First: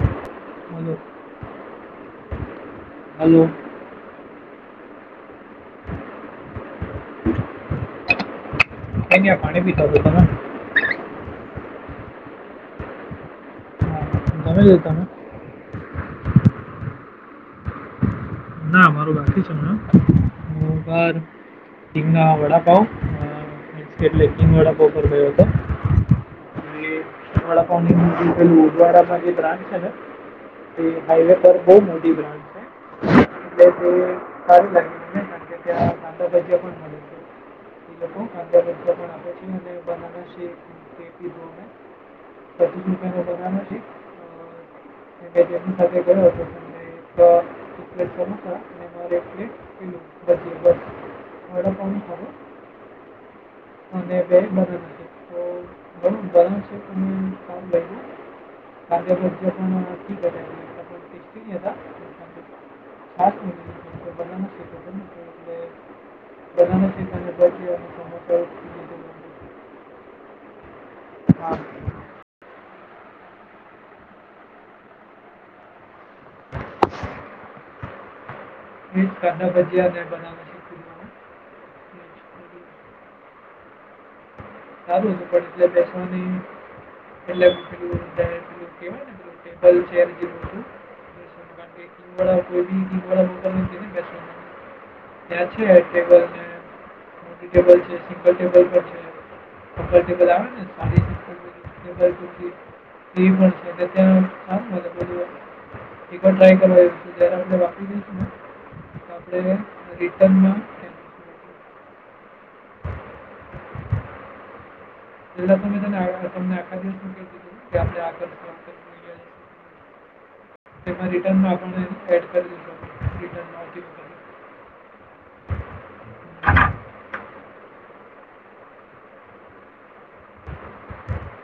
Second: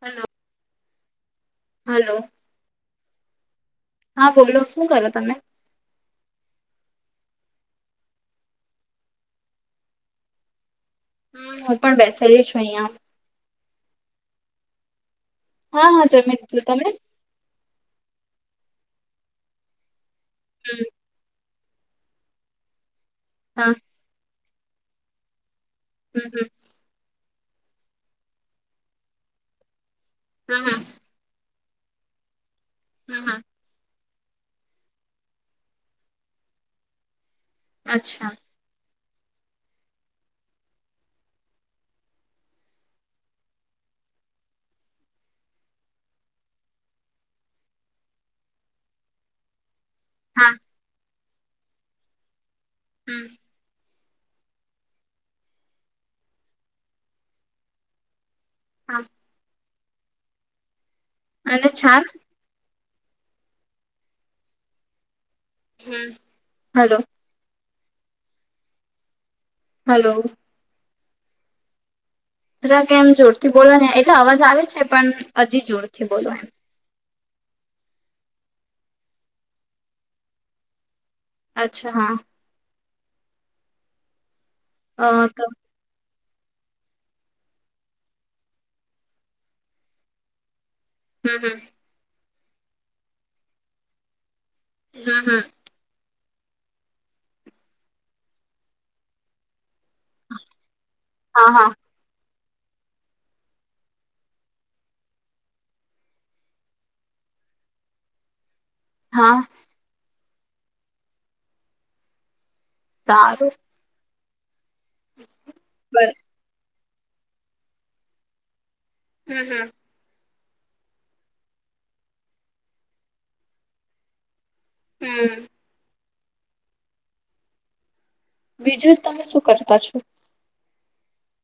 Hello. હ. Hello. Hello. હા બોલો શું કરો તમે ખાઈ પાણી પી થ તને હ હું પણ બેસેલી છું અહિયાં તમે તમે જતા હા હા જયમન્ટો તમે ના મારું બાકી છે હમ હંગ વડાપાવ હા કેલેસ્ટલે ક વળા ઓફર ગયો હતો હમ હમ વડાવા ભ બ્રાન્ચ છે ને હમ હમ હાઈવે પર બહુ મોટી ભ્ર હમ હા એટલે સારું લાગેને કારણ કે ત્યાં સાંધા ભજીયા પણ લોકો હમ અચ્છા છે [unintelligible] પચીસ રૂપિયા ન બના છે બેઓ થજ તો ર અને પ્લેટ હા પ બ ઓર્ડર થું હમ અને બે બના તો બ બના છે પણ કામ લ હા કાગે પ અને છાસ ખાસ શ હમ હલો બધ ચીકી હલો હા રા કે એમ જોરથી બોલો ને એટલે અવાજ આવે છે પણ હજી જોરથી બોલો એમ ના બજ બના અચ્છા હા અ તો ચારો પડટલે દસોની એ વ [unintelligible] હમ હમ કોઈ હમ હમ ત્યાં છે ટેબલ છે મોટી ટેબલ છે સિંગલ ટેબલ પર છે બ ને તે પણશે હા હા પ એક વાર આપ વારી હા આપટ હ [unintelligible] સારું બર એટ તમને આિવસીધું [unintelligible] હમ હમ રટન આપ કરી [unintelligible] હમ બીજું તમે શું કરતા છો.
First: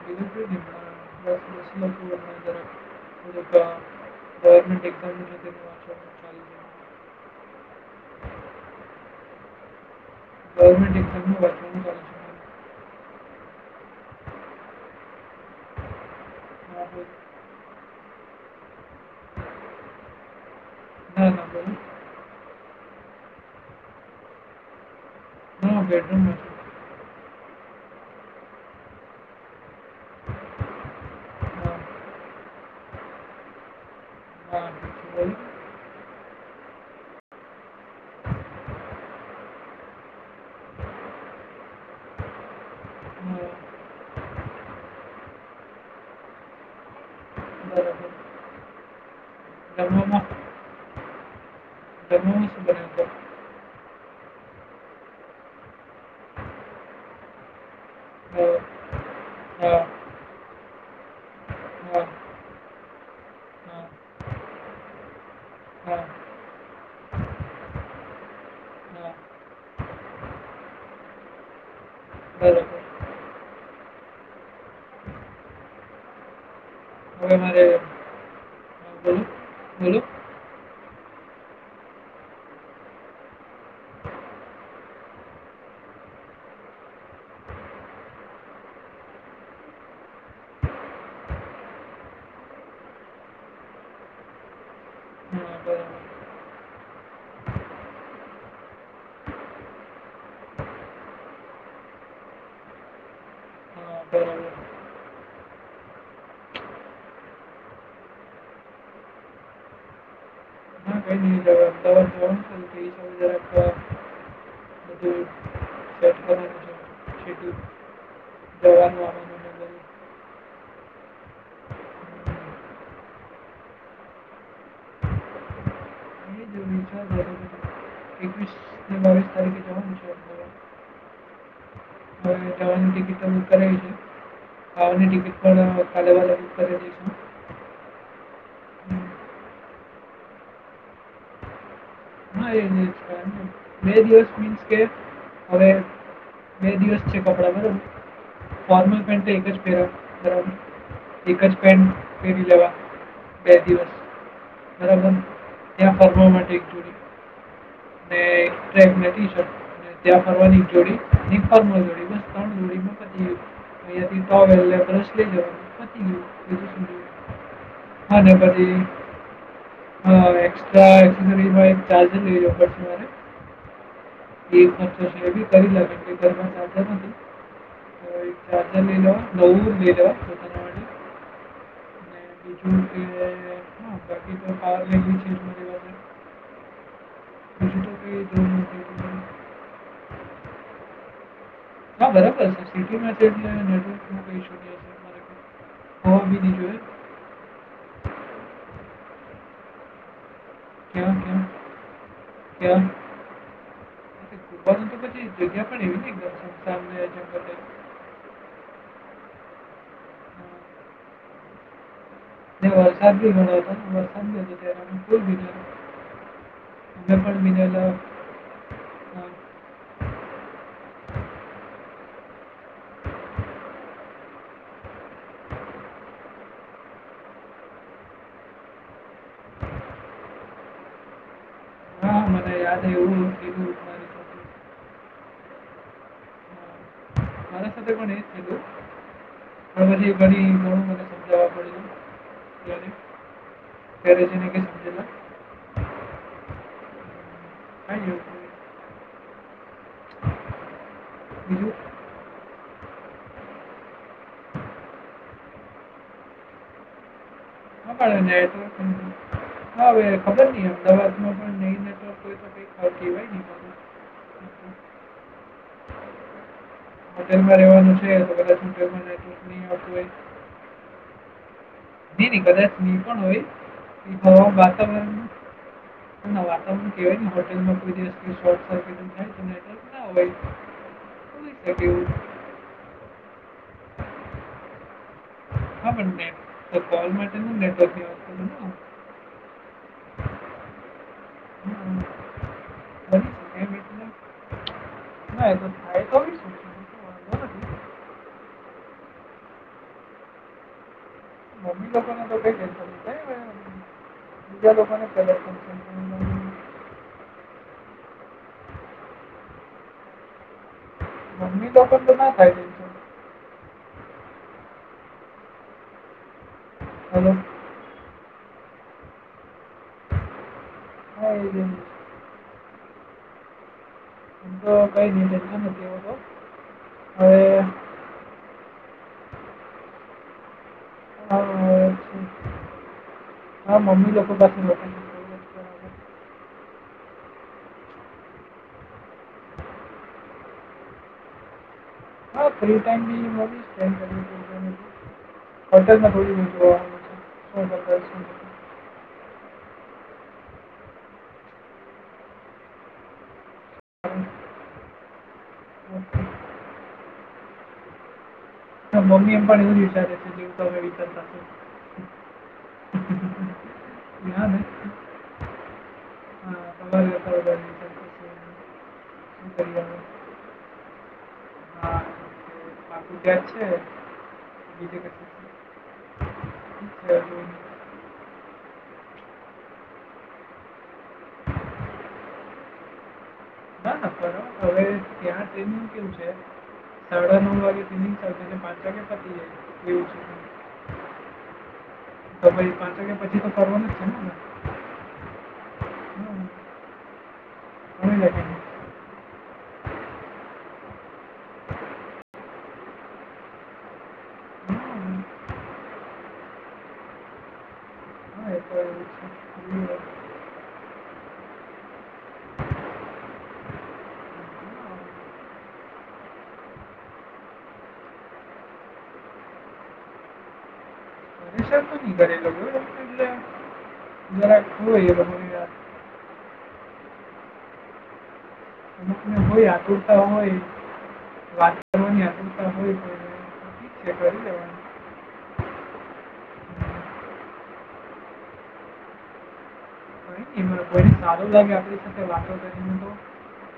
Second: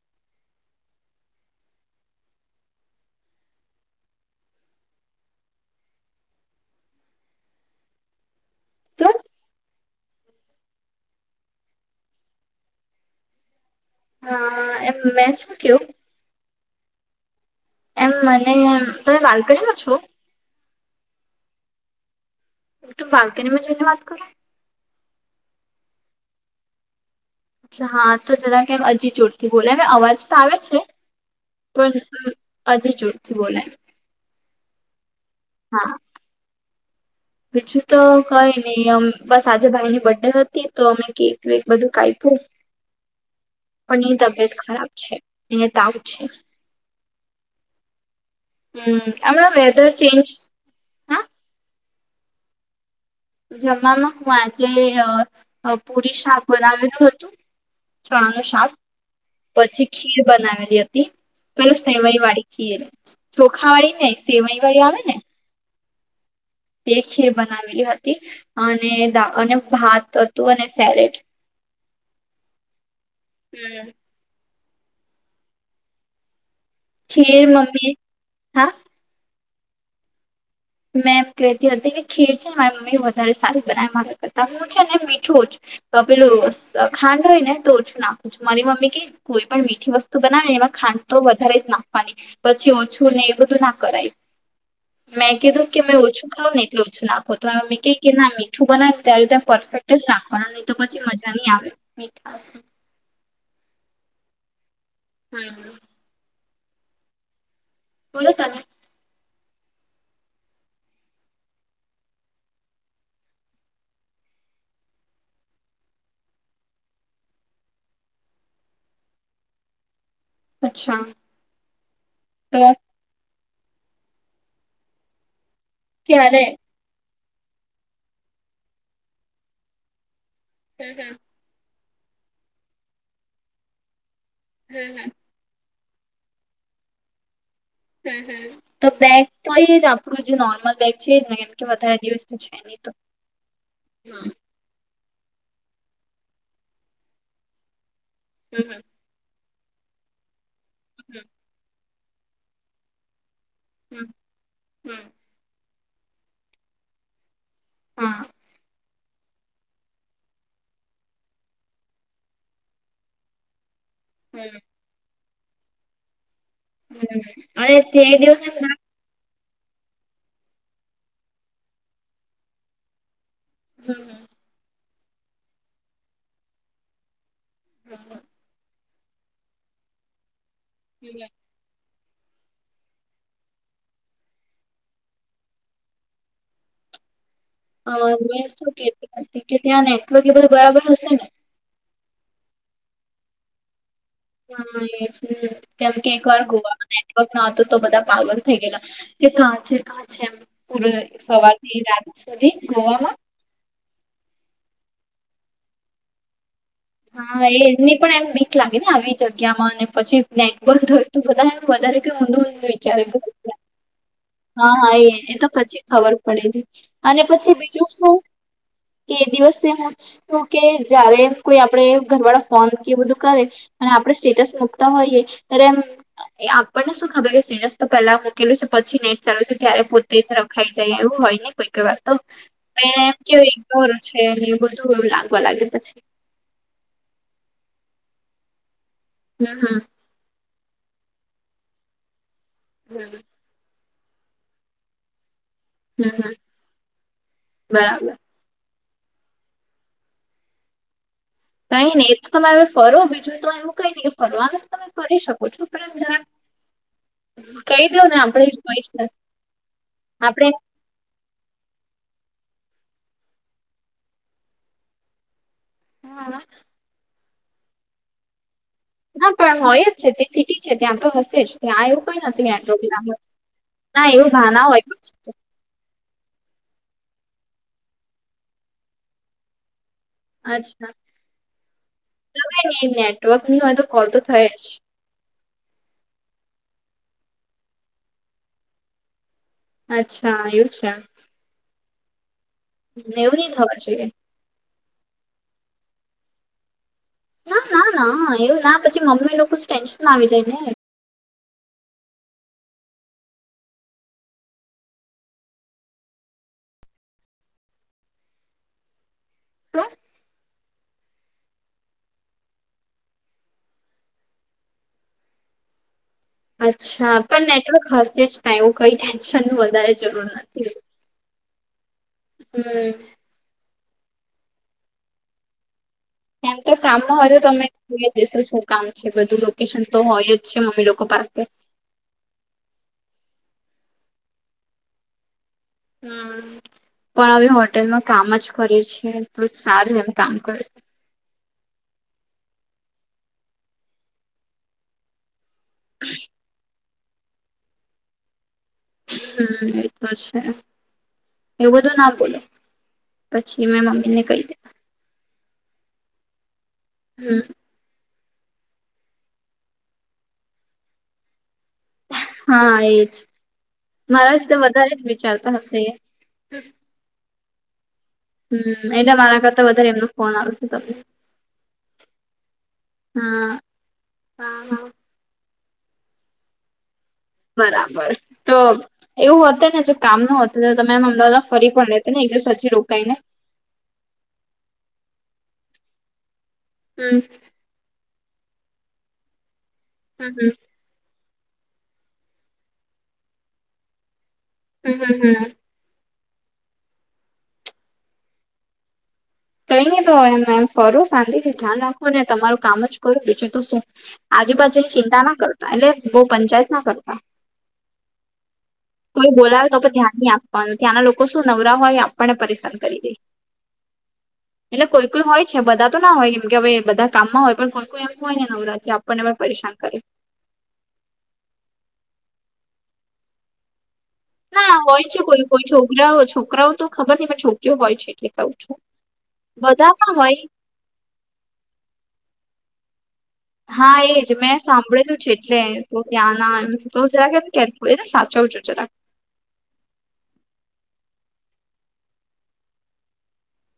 એ ગવર્મેન્ટ એક ક તો ગવર્મેન્ટ ધ હા એમ મેં શું કહું હ [unintelligible] એમ મને એમે તમે બાલ્કનીમાં છો. હ [unintelligible] તો બાલ્કનીમાં જ‌ઈને વાત કરો. હા બેડરૂમમાં છે અચ્છા હા તો જરા કેમ હજી જોર થી બોલે અવાજ તો આવે છે. ના પણ અજી જોર થી બોલાય. હા બોલ હા બીજું તો કઈ નહી અમ બસ આજે ભાઈ ની બર્ડે હતી તો અમે કેક વેક બધું કાયપુ. ના પણ એની તબિયત ખરાબ છે એને તાવ છે. બરોબર હમ હમણા વેદર ચેન્જ હા જમ શ બ [unintelligible] જવામાં હું આજે અ પુરી શાક બનાવેલું હતું ચણા નુ અ, શાક. હા પછી હા ખીર બનાવેલી હતી પેલું સેવઈ વાળી ખીર ચોખા હા વાળી ન‌ઈ સેવાઈ વાળી આવે ને હા તે ખીર બનાવેલી હતી અને હા અને ભાત હતું અને સેલેડ બરાબર હમ હવે ખીર મારે મમ્મી હા બોલો બોલો મે એમ કહેતી હતી કે ખીર છે ને મારી મમ્મી વધારે સારી બનાએ મામી કરતા હું છે ને મીઠું જ પેલું ખાંડ હોય ને તો ઓછું નાખું મારી મમ્મી કે કોઈ પણ મીઠી વસ્તુ બનાવે એમાં ખાંડ તો વધારે જ નાખવાની પછી ઓછું ને એ બધું ના કરાય મે હા કીધું કે બરાબર મેમે ઓછું ખાવ ને એટલે ઓછું ના ખાવ તમે કહી કે ના આ મીઠું બનાવ ત્યારે ત્યા પરફેક્ટ શકવા નહી તો પછી મજા નહી આવે મીઠા હા બરાબર હા હા બોલો તમે [inaudible] વાનું [unintelligible] અચ્છા તો હમ. ક્યારે એ જ એકવીસ ને બાવીસ તારીખે જવાનું છે અમદાવાદ. હું હું અમે અમદાવાદની ટિકિટ કરાવી લીધી હમ હમ પણ [inaudible] ખાલેવા ર [unintelligible] હ તો બેગ તો આય આપણું જે નોર્મલ બેગ છે જ ને કેમકે વધારે દિવસ છે નહી તો હ [unintelligible] બે દિવસ મીન્સ કે હવે બે દિવસ છે કપડા બરાબર ફોર્મલ પેન્ટ એક જ પેરા બરાબ એક જ પેન્ટ પે પરી લેવા બે દિવસ બરાબર ત્યાં ફરવા માટે એક જોડ હા ને ને એક બે ટીશર્ટ ત્યાં ફરવાની જોડી ફડી [inaudible] ત્રણ જોડી ને યદી ટોવેલ ને બ્રશ લઈ જવાનું અને તે દિવસે અ હનબી [unintelligible] હ એક્સ્ટ્રા એરી ચાર્જરે હમ એ બી કરી લે ઘર [unintelligible] અ નવ લવા ત [unintelligible] હમ [inaudible] બીજું [unintelligible] બીજું હ તો કંઈ મેં જરૂર શું નથી એટલી બધી. કેતી કે ત્યાં ને કે બધું બરાબર હશે ને [unintelligible] હા બરાબર છે સિટી મેડનેટવર્ક હા એ કેમ કે એક બી વાર નહીં જોઈએ. ગોવાવામાં ક ના હતું તો બધા પાગલ થઈ ગયે કે કાં છે કાં છે એમ પૂરે ક્યાં ક્યાં સવાર થી રાત સુધી ગોવામાં તો પછી જગ્યા પણ એવી થઈ ગયા છે. હા એજ નની પણ એમ લાગે ને આવી જગ્યામાં અને પછી નેટ બંધ થય તો બધા વધારે કઈ ઊંધું ઊંધું વા વિચારે સારી ગણ હા હા એ એ તો પછી ખબર પડે હતી અમે અને પણ પછી બીજું ભીનેલા શું કે દિવસે હું કે જયારે કોઈ આપડણે ઘર વાળા ફોન કે બધું કરે અને આપણે સ્ટેટસ મકતા હોઈએ ત્યારે એમ એ આપણને શું ખબર કે સિનસ તો પહેલા મૂકેલું છે પછી ને ચાલ છ ત્યારે પોતે જ રખાઈ જાય એવું હોય ને કોઈ કઈ વાર તો હા મને યાદ એમ એવું કેય થયેલું ગર મારી છે સાથે એ બધું હા, એવું લાગવા લાગે પછી સાથે પણ હમ આરી ઘડી જવા પ હમ ક્યારેજીને ક સમજેલા હમ હમ કાંઈ બરાબર એવું નહીં. બીજું કઈ નહી તો તમે હવે ફરો બીજું તો એમું કઈ નહી કે ફરવા તો તમે ફરી શકો છો પણ એમ જ હ પણ કઈ હા હવે ખબર આપણે નહી અમદાવાદમાં પણ નહી નેટવર્ક કોઈ તોઈતીવાય ન હા હોટેલમાં રવાનું છેલમાં ન હા પણ આવતું જ હોય છે તે છે સિટી ત્યાં તો હશે જ ત્યાં એવું કઈ નહીં નહીં કદાચ નહીં નથીલા પણ હોય એ ના એવું હવા ભાના હોયછ વાતાવરણ ના વાતાવરણ કેવાય ને હોટેલમાં કોઈ દિવર્ટ સિટ થ ના અચ્છા ભાઈું કઈ નઈ નેટવર્ક ની હોય તો કોલ તો થાય જ હા પણને કોલ માટે નેટવર્ક કરું અચ્છા એું છે હમ એવું નહ થવા જોઈએ ના થાય તો બી શું છે? એ તો ના વાંધો ના ના એવું ના પછી મમ્મી લોકો ટેન્શન માં આવી જાય ને મમ્મી લોકોને તો કઈ કેન્ બીજા લોકો ને પેલાન્ હા મમ્મી તો પણ તો ના થાય અચ્છા હેલો પણ નેટવર્ક હશે જ ના એવું કઈ ટેન્શન ન વધારે જરૂર નથી હો હ હમ હ તો કઈ દ નથી તો એમ તો કામ ન હવે હોય તો તમે જોઈ જશો શું કામ છે બધું લોકેશન તો હોય જ અ મમ્ી લોકો પાસેસે હા, છે. હા મમ્મી લોકો પાસે હમ પણ હવે હોટેલમાં કામ જ કરે છેીએ તો સારું એમ કામ કરે હા ફ્રી ટાઈમ બપેન્ હોટેલમાં થોડી જોવાનું હમ એતો છે એવું બધું ના બોલે પછી મેં મમ્મી ને કહી હમ હમ મમ્મી અમ્પાને શ વિચારે છે જેવ તો હમે વિચારતા હા એજ કે મારા હા વિ ને વધારે જ વિચારતા હશે એ [inaudible] હમ એલે મારા શું કરતા કરીએ વધારે હવે? એમનો ફોન આવશે તમને હા બાપુત હા છે હા હા બીજ ક અચા બરાબર તો એવું હતું ને જો કામ ન હતું તો તમેમ અમદાવાદમાં ફરી પણ લેતે ને એકદ સાજી રોકાઈને ના ના હવે ત્યાં ટ્રેન નું કેવું છે હમ સાડા નવ વાગે સ્મિને પાત્ર કે પતી જ એવું હમ છે હમ તો ભાઈ પાંચ વાગ્યા પછી તો ફનું છે ને હમ હમ હમ હમ મ લ કઈ નહી તો હોય એ એમ ફર શાંતિથી ધ્યાન રાખો ને તમારું કામ જ કરો બીજું તો શું આજુબાજુની હમ. ચિંતા ના કરતા એટલે બહ પંચાયત ના કરતા [inaudible] કોઈ બોલાવે તો પણ છે. હમ. ધ્યાન નહી આપવાનું ત્યાંના લોકો શું નવરા હોય એ આપણને પરેશાન કરી દે એટલે કોઈ કોઈ હોય છે બધા તો ના હોય કેમ કેવે બધા કામમાં હોય પણ કોઈ કોઈ એમ હોય ને નવરાત પરેશાન કરે સર તો કર જરા ખ એ રા છોકરાઓ તો ખબર ન પણ છોકરીઓ હોય છે કે કઉ છું અમુકને બધા ના આતુરતા હોય વાત કરવાની આતુરતા હોય હા ઠીક છે એજ કરી મેં લેવાનું સાંભળેલું છે એટલે તો ત્યાં ના એમ તો જરાકમ કેમ એને સાચવું છું જરાક સારું લાગે આપ સાથે વાતો કરીને તો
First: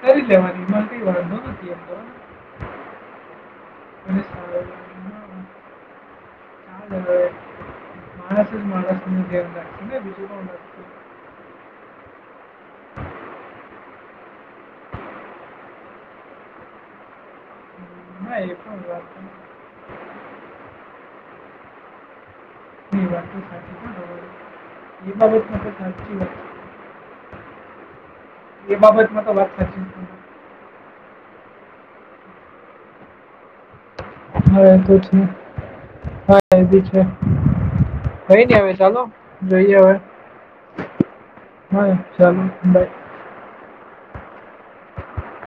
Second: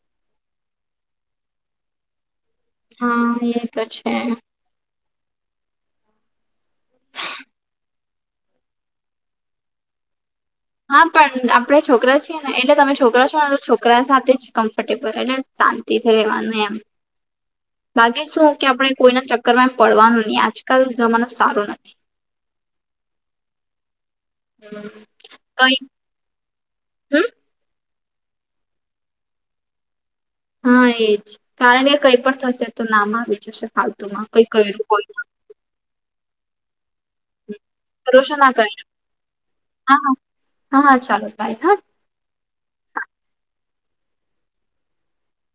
તરી લવારી માં કઈ વાર નો નથી હતી હા એ એ [inaudible] હમ ચ માણસ જ માણસ છે બીજવ હા પણ આપડે છોકરા છીએ ને એટલે તમે છોકરા છો ને છોકરા ોક સાથે જ કમ્ફર્ટેબલ ને શાંતિથી રહેવાનું એમ બાકીે ના એ શું કે પણ આપણે વાત છે કોઈના ચક્કર માં એમ પડવાનું નહી આજકાલ જમાનો સારો નથી વા એ બાબત માટે સાચી કીધી. હમ્મ. એ બાબતમાં તો વાત સાચી હા એજ કારણ કે કઈ પણ થશે તો નામ આવી જશે ખ હા એ તો છે હા એ બી છે ભરોસો કઈ ના નહ આવે કરી ચાલો જોઈએ હવે હા હા હા હા ચાલો બાય હા હ ચાલોાઈ